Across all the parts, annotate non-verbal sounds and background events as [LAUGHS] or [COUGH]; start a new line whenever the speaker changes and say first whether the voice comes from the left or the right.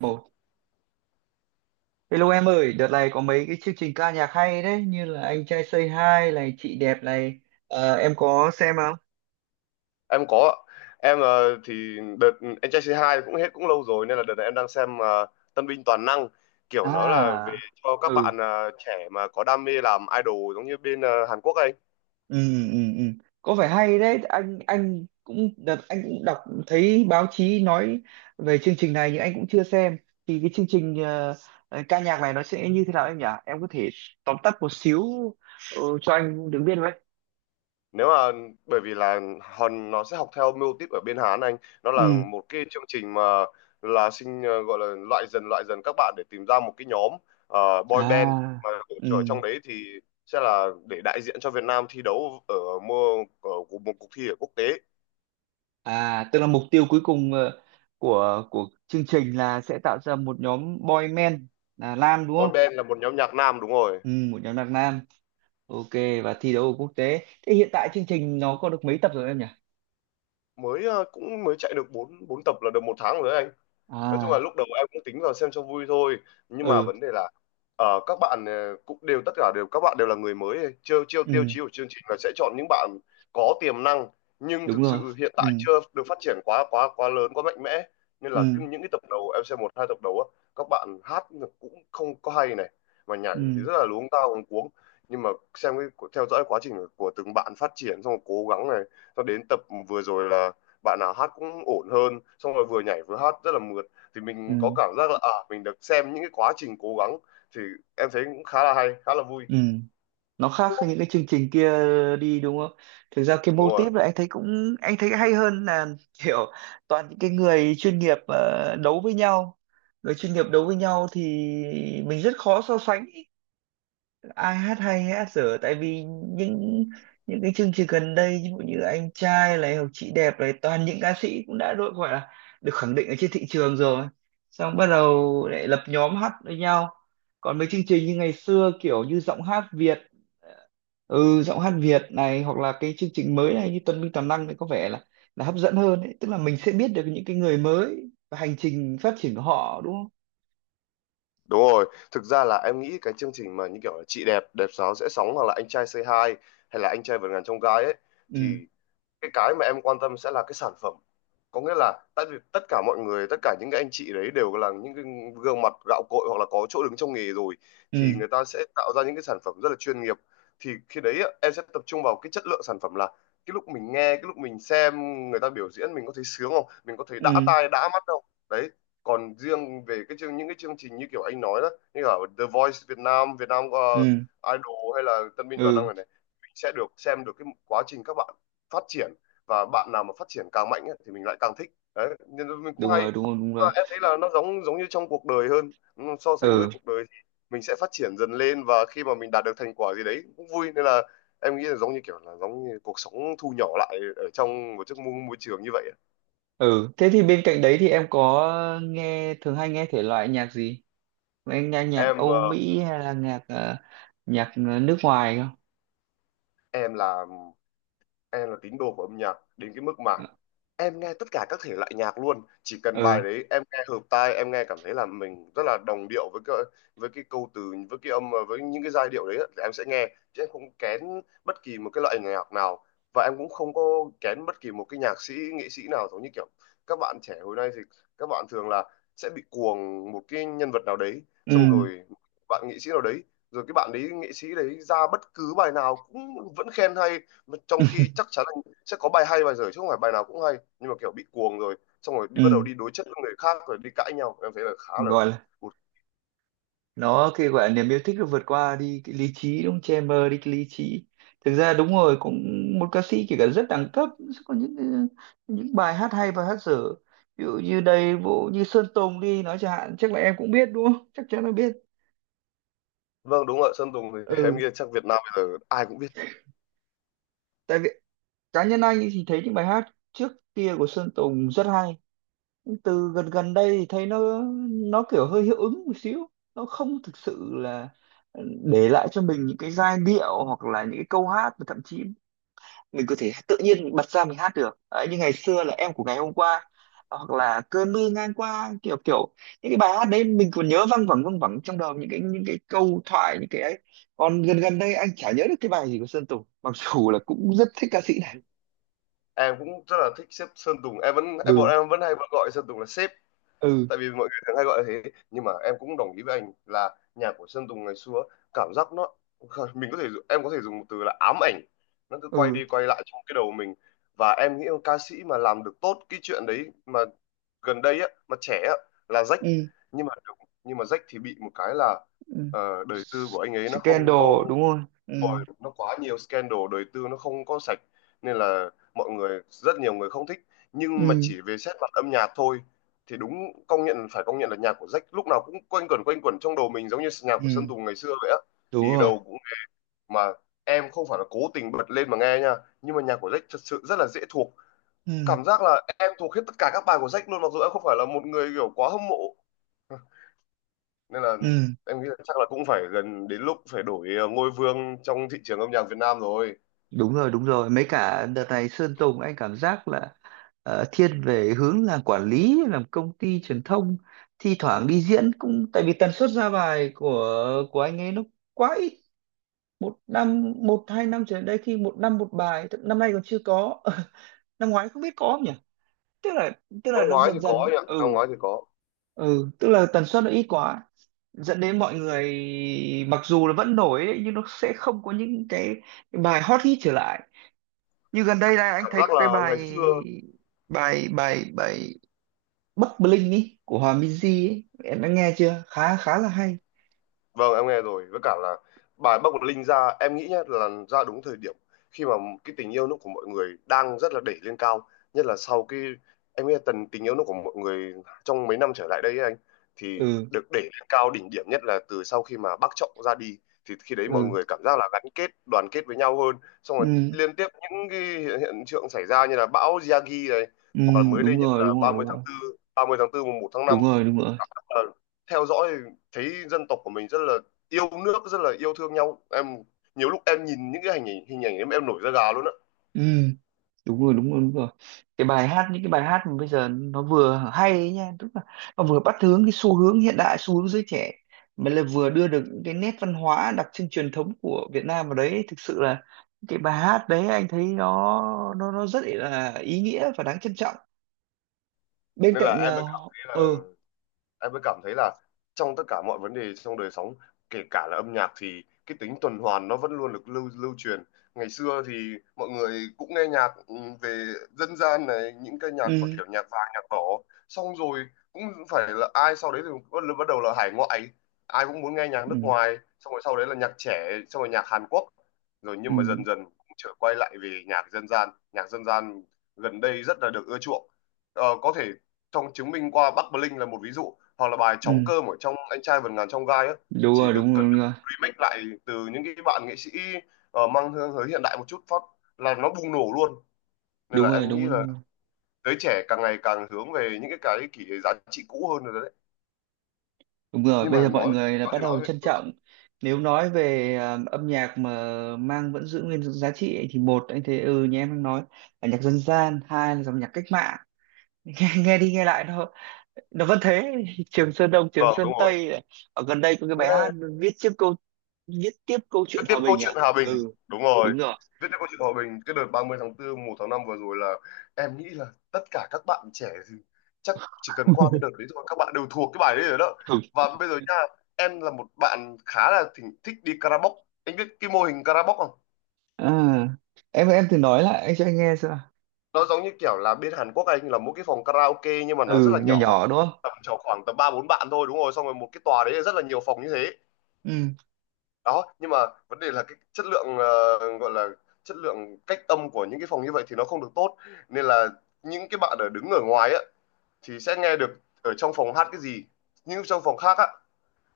right: Một. Hello em ơi, đợt này có mấy cái chương trình ca nhạc hay đấy, như là Anh trai Say Hi này, Chị đẹp này. Em có xem không?
left: Em có ạ. Em thì đợt anh trai C2 cũng hết cũng lâu rồi, nên là đợt này em đang xem Tân binh toàn năng. Kiểu nó là về
right: À,
left: cho các bạn
right: ừ,
left: trẻ mà có đam mê làm idol, giống như bên Hàn Quốc ấy.
right: ừ, ừ, ừ. Có vẻ hay đấy, anh cũng đợt anh cũng đọc thấy báo chí nói về chương trình này nhưng anh cũng chưa xem. Thì cái chương trình ca nhạc này nó sẽ như thế nào em nhỉ? Em có thể tóm tắt một xíu cho anh được biết với.
left: Nếu mà, bởi vì là hòn nó sẽ học theo mưu típ ở bên Hàn anh, nó là
right: Ừ.
left: một cái chương trình mà là sinh, gọi là loại dần các bạn để tìm ra một cái nhóm, boy band
right: À.
left: mà
right: Ừ.
left: ở trong đấy thì sẽ là để đại diện cho Việt Nam thi đấu ở mùa ở một cuộc thi ở quốc tế.
right: À, tức là mục tiêu cuối cùng của chương trình là sẽ tạo ra một nhóm boy men là nam đúng
left: Boy
right: không?
left: band là một nhóm nhạc nam, đúng rồi.
right: Ừ, một nhóm là nam. Ok và thi đấu ở quốc tế. Thế hiện tại chương trình nó có được mấy tập rồi em nhỉ?
left: Mới cũng mới chạy được bốn bốn tập là được một tháng rồi đấy anh. Nói chung là
right: À,
left: lúc đầu em cũng tính vào xem cho vui thôi, nhưng mà
right: ừ,
left: vấn đề là các bạn cũng đều tất cả đều các bạn đều là người mới, chiêu chiêu tiêu
right: ừ,
left: chí của chương trình là sẽ chọn những bạn có tiềm năng, nhưng
right: đúng
left: thực
right: rồi.
left: sự hiện
right: Ừ,
left: tại chưa được phát triển quá quá quá lớn, quá mạnh mẽ. Nên là cứ
right: ừ,
left: những cái tập đầu em xem một hai tập đầu á, các bạn hát cũng không có hay này, mà nhảy thì
right: ừ,
left: rất là luống cuống. Nhưng mà xem cái theo dõi quá trình của từng bạn phát triển xong rồi cố gắng này, cho đến tập vừa rồi là bạn nào hát cũng ổn hơn, xong rồi vừa nhảy vừa hát rất là mượt, thì
right: ừ,
left: mình có
right: ừ.
left: cảm giác là à mình được xem những cái quá trình cố gắng, thì em thấy cũng khá là hay, khá là vui.
right: Ừ. Nó khác với những cái chương trình kia đi đúng không, thực ra cái
left: Đúng
right: mô
left: rồi,
right: típ là anh thấy cũng anh thấy hay hơn là [LAUGHS] kiểu toàn những cái người chuyên nghiệp đấu với nhau. Người chuyên nghiệp đấu với nhau thì mình rất khó so sánh ý. Ai hát hay ai hát dở tại vì những những cái chương trình gần đây ví dụ như anh trai này hoặc chị đẹp này toàn những ca sĩ cũng đã đội gọi là được khẳng định ở trên thị trường rồi, xong bắt đầu lại lập nhóm hát với nhau. Còn mấy chương trình như ngày xưa kiểu như giọng hát Việt này hoặc là cái chương trình mới này như Tuần Minh Toàn Năng thì có vẻ là hấp dẫn hơn ấy. Tức là mình sẽ biết được những cái người mới và hành trình phát triển của họ đúng không?
left: đúng rồi. Thực ra là em nghĩ cái chương trình mà như kiểu là chị đẹp đẹp sáo sẽ sóng, hoặc là anh trai say hi, hay là anh trai vượt ngàn chông gai ấy,
right: Ừ,
left: thì cái mà em quan tâm sẽ là cái sản phẩm. Có nghĩa là tại vì tất cả mọi người, tất cả những cái anh chị đấy đều là những cái gương mặt gạo cội, hoặc là có chỗ đứng trong nghề rồi, thì
right: ừ,
left: người ta sẽ tạo ra những cái sản phẩm rất là chuyên nghiệp. Thì khi đấy á, em sẽ tập trung vào cái chất lượng sản phẩm, là cái lúc mình nghe, cái lúc mình xem người ta biểu diễn, mình có thấy sướng không, mình có thấy đã
right: ừ,
left: tai đã mắt không. Đấy, còn riêng về cái chương, những cái chương trình như kiểu anh nói đó, như ở The Voice Việt Nam Việt Nam,
right: ừ,
left: Idol hay là Tân binh toàn năng
right: ừ,
left: này này, mình sẽ được xem được cái quá trình các bạn phát triển, và bạn nào mà phát triển càng mạnh ấy, thì mình lại càng thích đấy, nên mình cũng
right: đúng
left: hay.
right: rồi, đúng rồi, đúng
left: Và
right: rồi,
left: em thấy là nó giống giống như trong cuộc đời hơn, so sánh với
right: ừ,
left: cuộc đời thì mình sẽ phát triển dần lên, và khi mà mình đạt được thành quả gì đấy cũng vui, nên là em nghĩ là giống như kiểu là giống như cuộc sống thu nhỏ lại ở trong một chiếc môi trường như vậy ấy.
right: ừ. Thế thì bên cạnh đấy thì em có nghe thường hay nghe thể loại nhạc gì? Em nghe nhạc
left: em
right: Âu
left: ờ,
right: Mỹ hay là nhạc nước ngoài không?
left: em là em là tín đồ của âm nhạc đến cái mức mà
right: Ờ,
left: em nghe tất cả các thể loại nhạc luôn, chỉ cần
right: Ừ,
left: bài đấy em nghe hợp tai, em nghe cảm thấy là mình rất là đồng điệu với cái, câu từ, với cái âm, với những cái giai điệu đấy á, thì em sẽ nghe. Chứ em không kén bất kỳ một cái loại nhạc nào, và em cũng không có kén bất kỳ một cái nhạc sĩ nghệ sĩ nào. Giống như kiểu các bạn trẻ hồi nay thì các bạn thường là sẽ bị cuồng một cái nhân vật nào đấy,
right: ừ.
left: xong rồi bạn nghệ sĩ nào đấy, rồi cái bạn đấy nghệ sĩ đấy ra bất cứ bài nào cũng vẫn khen hay, mà trong
right: [LAUGHS]
left: khi chắc chắn là sẽ có bài hay bài dở chứ không phải bài nào cũng hay. Nhưng mà kiểu bị cuồng rồi xong rồi đi bắt đầu
right: Ừ,
left: đi đối chất với người khác rồi đi cãi nhau, em thấy là khá là
right: gọi là
left: cụt.
right: nó cái gọi là niềm yêu thích nó vượt qua đi cái lý trí đúng không? Che mờ đi cái lý trí. Thực ra đúng rồi, cũng một ca sĩ kể cả rất đẳng cấp sẽ có những bài hát hay và hát dở, ví dụ như đây vụ như Sơn Tùng đi nói chẳng hạn, chắc là em cũng biết đúng không, chắc chắn là biết.
left: Vâng đúng rồi, Sơn Tùng thì [LAUGHS] em
right: Ừ,
left: nghĩ là chắc Việt Nam bây giờ ai cũng biết.
right: tại vì cá nhân anh ấy thì thấy những bài hát trước kia của Sơn Tùng rất hay. Nhưng từ gần gần đây thì thấy nó kiểu hơi hiệu ứng một xíu, nó không thực sự là để lại cho mình những cái giai điệu hoặc là những cái câu hát mà thậm chí mình có thể tự nhiên bật ra mình hát được. Đấy, như ngày xưa là em của ngày hôm qua hoặc là cơn mưa ngang qua, kiểu kiểu những cái bài hát đấy mình còn nhớ văng vẳng trong đầu, những cái câu thoại những cái ấy. Còn gần gần đây anh chả nhớ được cái bài gì của Sơn Tùng mặc dù là cũng rất thích ca sĩ này.
left: Em cũng rất là thích sếp Sơn Tùng, em vẫn em
right: Ừ,
left: bọn em vẫn hay vẫn gọi Sơn Tùng là sếp
right: ừ,
left: tại vì mọi người thường hay gọi là thế. Nhưng mà em cũng đồng ý với anh là nhạc của Sơn Tùng ngày xưa cảm giác nó [LAUGHS] mình có thể em có thể dùng một từ là ám ảnh, nó cứ quay
right: ừ,
left: đi quay lại trong cái đầu mình. Và em nghĩ ca sĩ mà làm được tốt cái chuyện đấy mà gần đây á, mà trẻ á, là Jack.
right: ừ,
left: Nhưng mà nhưng mà Jack thì bị một cái là
right: ừ.
left: đời tư của anh ấy nó không có,
right: Scandal đúng không? Ừ,
left: rồi nó quá nhiều scandal, đời tư nó không có sạch, nên là mọi người, rất nhiều người không thích. Nhưng mà
right: ừ,
left: chỉ về xét mặt âm nhạc thôi, thì đúng, công nhận phải công nhận là nhạc của Jack lúc nào cũng quanh quẩn trong đầu mình giống như nhạc của Sơn
right: ừ,
left: Tùng ngày xưa vậy á,
right: đúng
left: đi
right: rồi,
left: đâu cũng, mà em không phải là cố tình bật lên mà nghe nha, nhưng mà nhạc của Jack thật sự rất là dễ thuộc.
right: ừ,
left: Cảm giác là em thuộc hết tất cả các bài của Jack luôn, mặc dù em không phải là một người kiểu quá hâm mộ. [LAUGHS] Nên là
right: ừ,
left: em nghĩ là chắc là cũng phải gần đến lúc phải đổi ngôi vương trong thị trường âm nhạc Việt Nam rồi.
right: đúng rồi, đúng rồi, mấy cả đợt này Sơn Tùng anh cảm giác là thiên về hướng làm quản lý làm công ty truyền thông, thi thoảng đi diễn cũng tại vì tần suất ra bài của anh ấy nó quá ít. Một năm một hai năm trở lại đây khi một năm một bài năm nay còn chưa có. [LAUGHS] Năm ngoái không biết có không nhỉ, tức là tức là
left: Năm
right: nó
left: ngoái thì
right: dần
left: có
right: dần.
left: anh ạ, năm
right: Ừ,
left: ngoái thì có.
right: ừ, tức là tần suất nó ít quá, dẫn đến mọi người mặc dù là vẫn nổi đấy, nhưng nó sẽ không có những cái bài hot hit trở lại, như gần đây này anh
left: Cảm
right: thấy
left: giác
right: có cái
left: là ngày
right: bài
left: xưa.
right: bài bài bài Bắc Bling ý của Hòa Minzy ấy em đã nghe chưa, khá khá là hay.
left: Vâng, em nghe rồi. Với cả là bài Bắc Bột Linh ra, em nghĩ nhá, là ra đúng thời điểm khi mà cái tình yêu nước của mọi người đang rất là đẩy lên cao. Nhất là sau cái, em nghĩ là tần tình yêu nước của mọi người trong mấy năm trở lại đây ấy anh, thì
right: Ừ,
left: được đẩy lên cao đỉnh điểm nhất là từ sau khi mà bác Trọng ra đi. Thì khi đấy mọi
right: ừ,
left: người cảm giác là gắn kết, đoàn kết với nhau hơn. Xong
right: ừ,
left: rồi liên tiếp những cái hiện tượng xảy ra như là bão Yagi này,
right: ừ,
left: hoặc là mới đây
right: đúng
left: nhất
right: rồi,
left: là
right: đúng rồi, đúng rồi,
left: 30 tháng 4, mùng 1 tháng 5.
right: đúng rồi, đúng rồi,
left: Ờ, theo dõi thấy dân tộc của mình rất là yêu nước, rất là yêu thương nhau, em nhiều lúc em nhìn những cái hình ảnh, em nổi da gà luôn á.
right: ừ, đúng rồi, đúng rồi, đúng rồi. Cái bài hát những cái bài hát mà bây giờ nó vừa hay ấy nha, tức là nó vừa bắt hướng cái xu hướng hiện đại xu hướng giới trẻ mà lại vừa đưa được những cái nét văn hóa đặc trưng truyền thống của Việt Nam vào đấy, thực sự là cái bài hát đấy anh thấy nó rất là ý nghĩa và đáng trân trọng bên
left: Nên
right: cạnh
left: là em mới cảm thấy là
right: ừ,
left: em mới cảm thấy là trong tất cả mọi vấn đề trong đời sống, kể cả là âm nhạc, thì cái tính tuần hoàn nó vẫn luôn được lưu lưu truyền. Ngày xưa thì mọi người cũng nghe nhạc, về dân gian này, những cái nhạc mà
right: ừ,
left: kiểu nhạc vàng nhạc đỏ, xong rồi cũng phải là ai, sau đấy thì bắt bắt đầu là hải ngoại, ai cũng muốn nghe nhạc nước
right: ừ,
left: ngoài, xong rồi sau đấy là nhạc trẻ, xong rồi nhạc Hàn Quốc rồi.
right: ừ,
left: Nhưng mà dần dần cũng trở quay lại về nhạc dân gian, gần đây rất là được ưa chuộng. Có thể trong chứng minh qua Bắc Bling là một ví dụ, hoặc là bài trống
right: ừ,
left: cơm ở trong anh trai vượt ngàn chông gai á,
right: đúng
left: chỉ
right: rồi,
left: được
right: đúng rồi,
left: cần
right: đúng
left: được
right: rồi,
left: remake lại từ những cái bạn nghệ sĩ, mang hương hơi hiện đại một chút phát là nó bùng nổ luôn. Nên
right: đúng
left: là
right: rồi,
left: em nghĩ là
right: đúng rồi.
left: giới trẻ càng ngày càng hướng về những cái kỷ giá trị cũ hơn rồi đấy.
right: Đúng rồi,
left: Nhưng mà
right: bây giờ
left: nói
right: mọi người là
left: nói
right: bắt
left: thì nói
right: đầu
left: vậy
right: trân
left: thôi chứ.
right: trọng. Nếu nói về âm nhạc mà mang vẫn giữ nguyên giá trị ấy, thì một anh thấy như em đang nói là nhạc dân gian, hai là dòng nhạc cách mạng. [LAUGHS] Nghe đi nghe lại nó vẫn thế. [LAUGHS] Trường Sơn Đông, Trường
left: Vâng đúng
right: Sơn
left: rồi.
right: Tây này. Ở gần đây có cái bài hát
left: Nghe.
right: viết tiếp câu viết tiếp câu
left: Viết
right: chuyện
left: tiếp
right: hòa
left: câu
right: bình
left: chuyện
right: à?
left: Hòa Bình,
right: Ừ,
left: đúng rồi.
right: đúng rồi.
left: Viết tiếp câu chuyện Hòa Bình, cái đợt ba mươi tháng 4, một tháng năm vừa rồi là em nghĩ là tất cả các bạn trẻ thì chắc chỉ cần qua cái đợt
right: [LAUGHS]
left: đấy thôi các bạn đều thuộc cái bài đấy rồi đó.
right: Ừ.
left: Và bây giờ nha, em là một bạn khá là thỉnh, thích đi karaoke. Anh biết cái mô hình karaoke không?
right: À, em thử nói lại anh cho anh nghe xem nào.
left: Nó giống như kiểu là bên Hàn Quốc anh, là một cái phòng karaoke nhưng mà nó rất
right: Ừ,
left: là
right: nhỏ
left: nhỏ,
right: nhỏ đúng không?
left: tầm chỉ khoảng tầm ba bốn bạn thôi, đúng rồi, xong rồi một cái tòa đấy là rất là nhiều phòng như thế
right: Ừ,
left: đó. Nhưng mà vấn đề là cái chất lượng, gọi là chất lượng cách âm của những cái phòng như vậy thì nó không được tốt, nên là những cái bạn ở đứng ở ngoài á thì sẽ nghe được ở trong phòng hát cái gì. Nhưng trong phòng khác á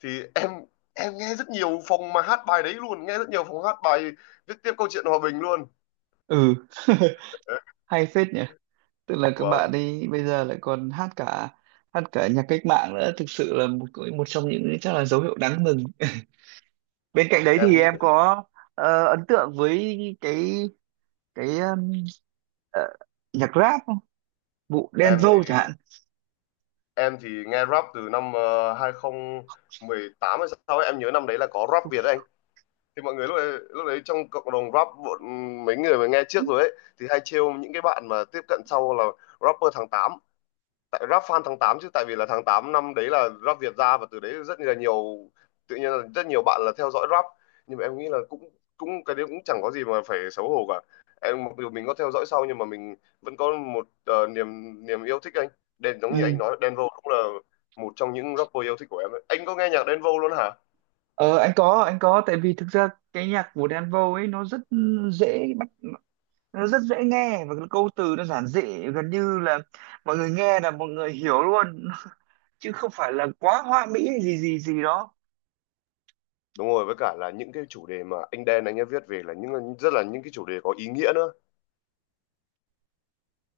left: thì em nghe rất nhiều phòng mà hát bài đấy luôn, nghe rất nhiều phòng hát bài viết tiếp câu chuyện hòa bình luôn.
right: ừ. [LAUGHS]
left: Đấy,
right: Hay phết nhỉ. Tức là các
left: vâng
right: bạn ấy bây giờ lại còn hát cả nhạc cách mạng nữa, thực sự là một một trong những chắc là dấu hiệu đáng mừng. [LAUGHS] Bên cạnh đấy
left: em
right: thì
left: nghĩ
right: em
left: là
right: có ấn tượng với cái cái ờ, nhạc rap không, vụ Đen
left: em thì
right: Vâu chẳng hạn.
left: em thì nghe rap từ năm hai tám hay sao ấy, em nhớ năm đấy là có rap Việt đấy anh. Thì mọi người lúc đấy trong cộng đồng rap bọn, mấy người mà nghe trước rồi ấy thì hay trêu những cái bạn mà tiếp cận sau là rapper tháng 8, tại rap fan tháng 8 chứ, tại vì là tháng 8 năm đấy là rap Việt ra, và từ đấy rất là nhiều, tự nhiên là rất nhiều bạn là theo dõi rap. Nhưng mà em nghĩ là cũng cũng cái đấy cũng chẳng có gì mà phải xấu hổ cả, em mặc dù mình có theo dõi sau nhưng mà mình vẫn có một niềm niềm yêu thích anh đen, giống như anh
right: Ừ.
left: nói Đen Vâu cũng là một trong những rapper yêu thích của em ấy. Anh có nghe nhạc Đen Vâu luôn hả?
right: anh có tại vì thực ra cái nhạc của Đen Vâu ấy nó rất dễ bắt, nó rất dễ nghe và cái câu từ nó giản dị, gần như là mọi người nghe là mọi người hiểu luôn. [LAUGHS] Chứ không phải là quá hoa mỹ hay gì gì gì đó.
left: Đúng rồi, với cả là những cái chủ đề mà anh Đen anh ấy viết về là những rất là những cái chủ đề có ý nghĩa nữa.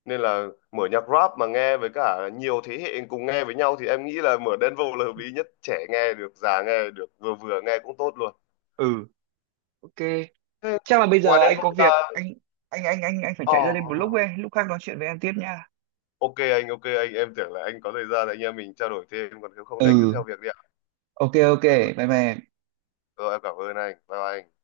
left: Nên là mở nhạc rap mà nghe với cả nhiều thế hệ cùng nghe với nhau thì em nghĩ là mở Đen Vâu là hợp lý nhất. Trẻ nghe được, già nghe được, vừa vừa nghe cũng tốt luôn.
right: Ừ, ok.
left: Thế
right: Chắc là bây
left: ngoài
right: giờ
left: Đen
right: anh có
left: Vâu
right: việc,
left: ra...
right: anh phải chạy ra đây một lúc
left: Oh,
right: ấy, lúc khác nói chuyện với em tiếp nha.
left: ok anh, ok anh. Em tưởng là anh có thời gian anh em mình trao đổi thêm, còn nếu không thì anh cứ
right: Ừ,
left: theo việc đi ạ.
right: ok, ok,
left: Rồi, rồi,
right: bye bye em.
left: rồi em cảm ơn anh. Bye bye anh.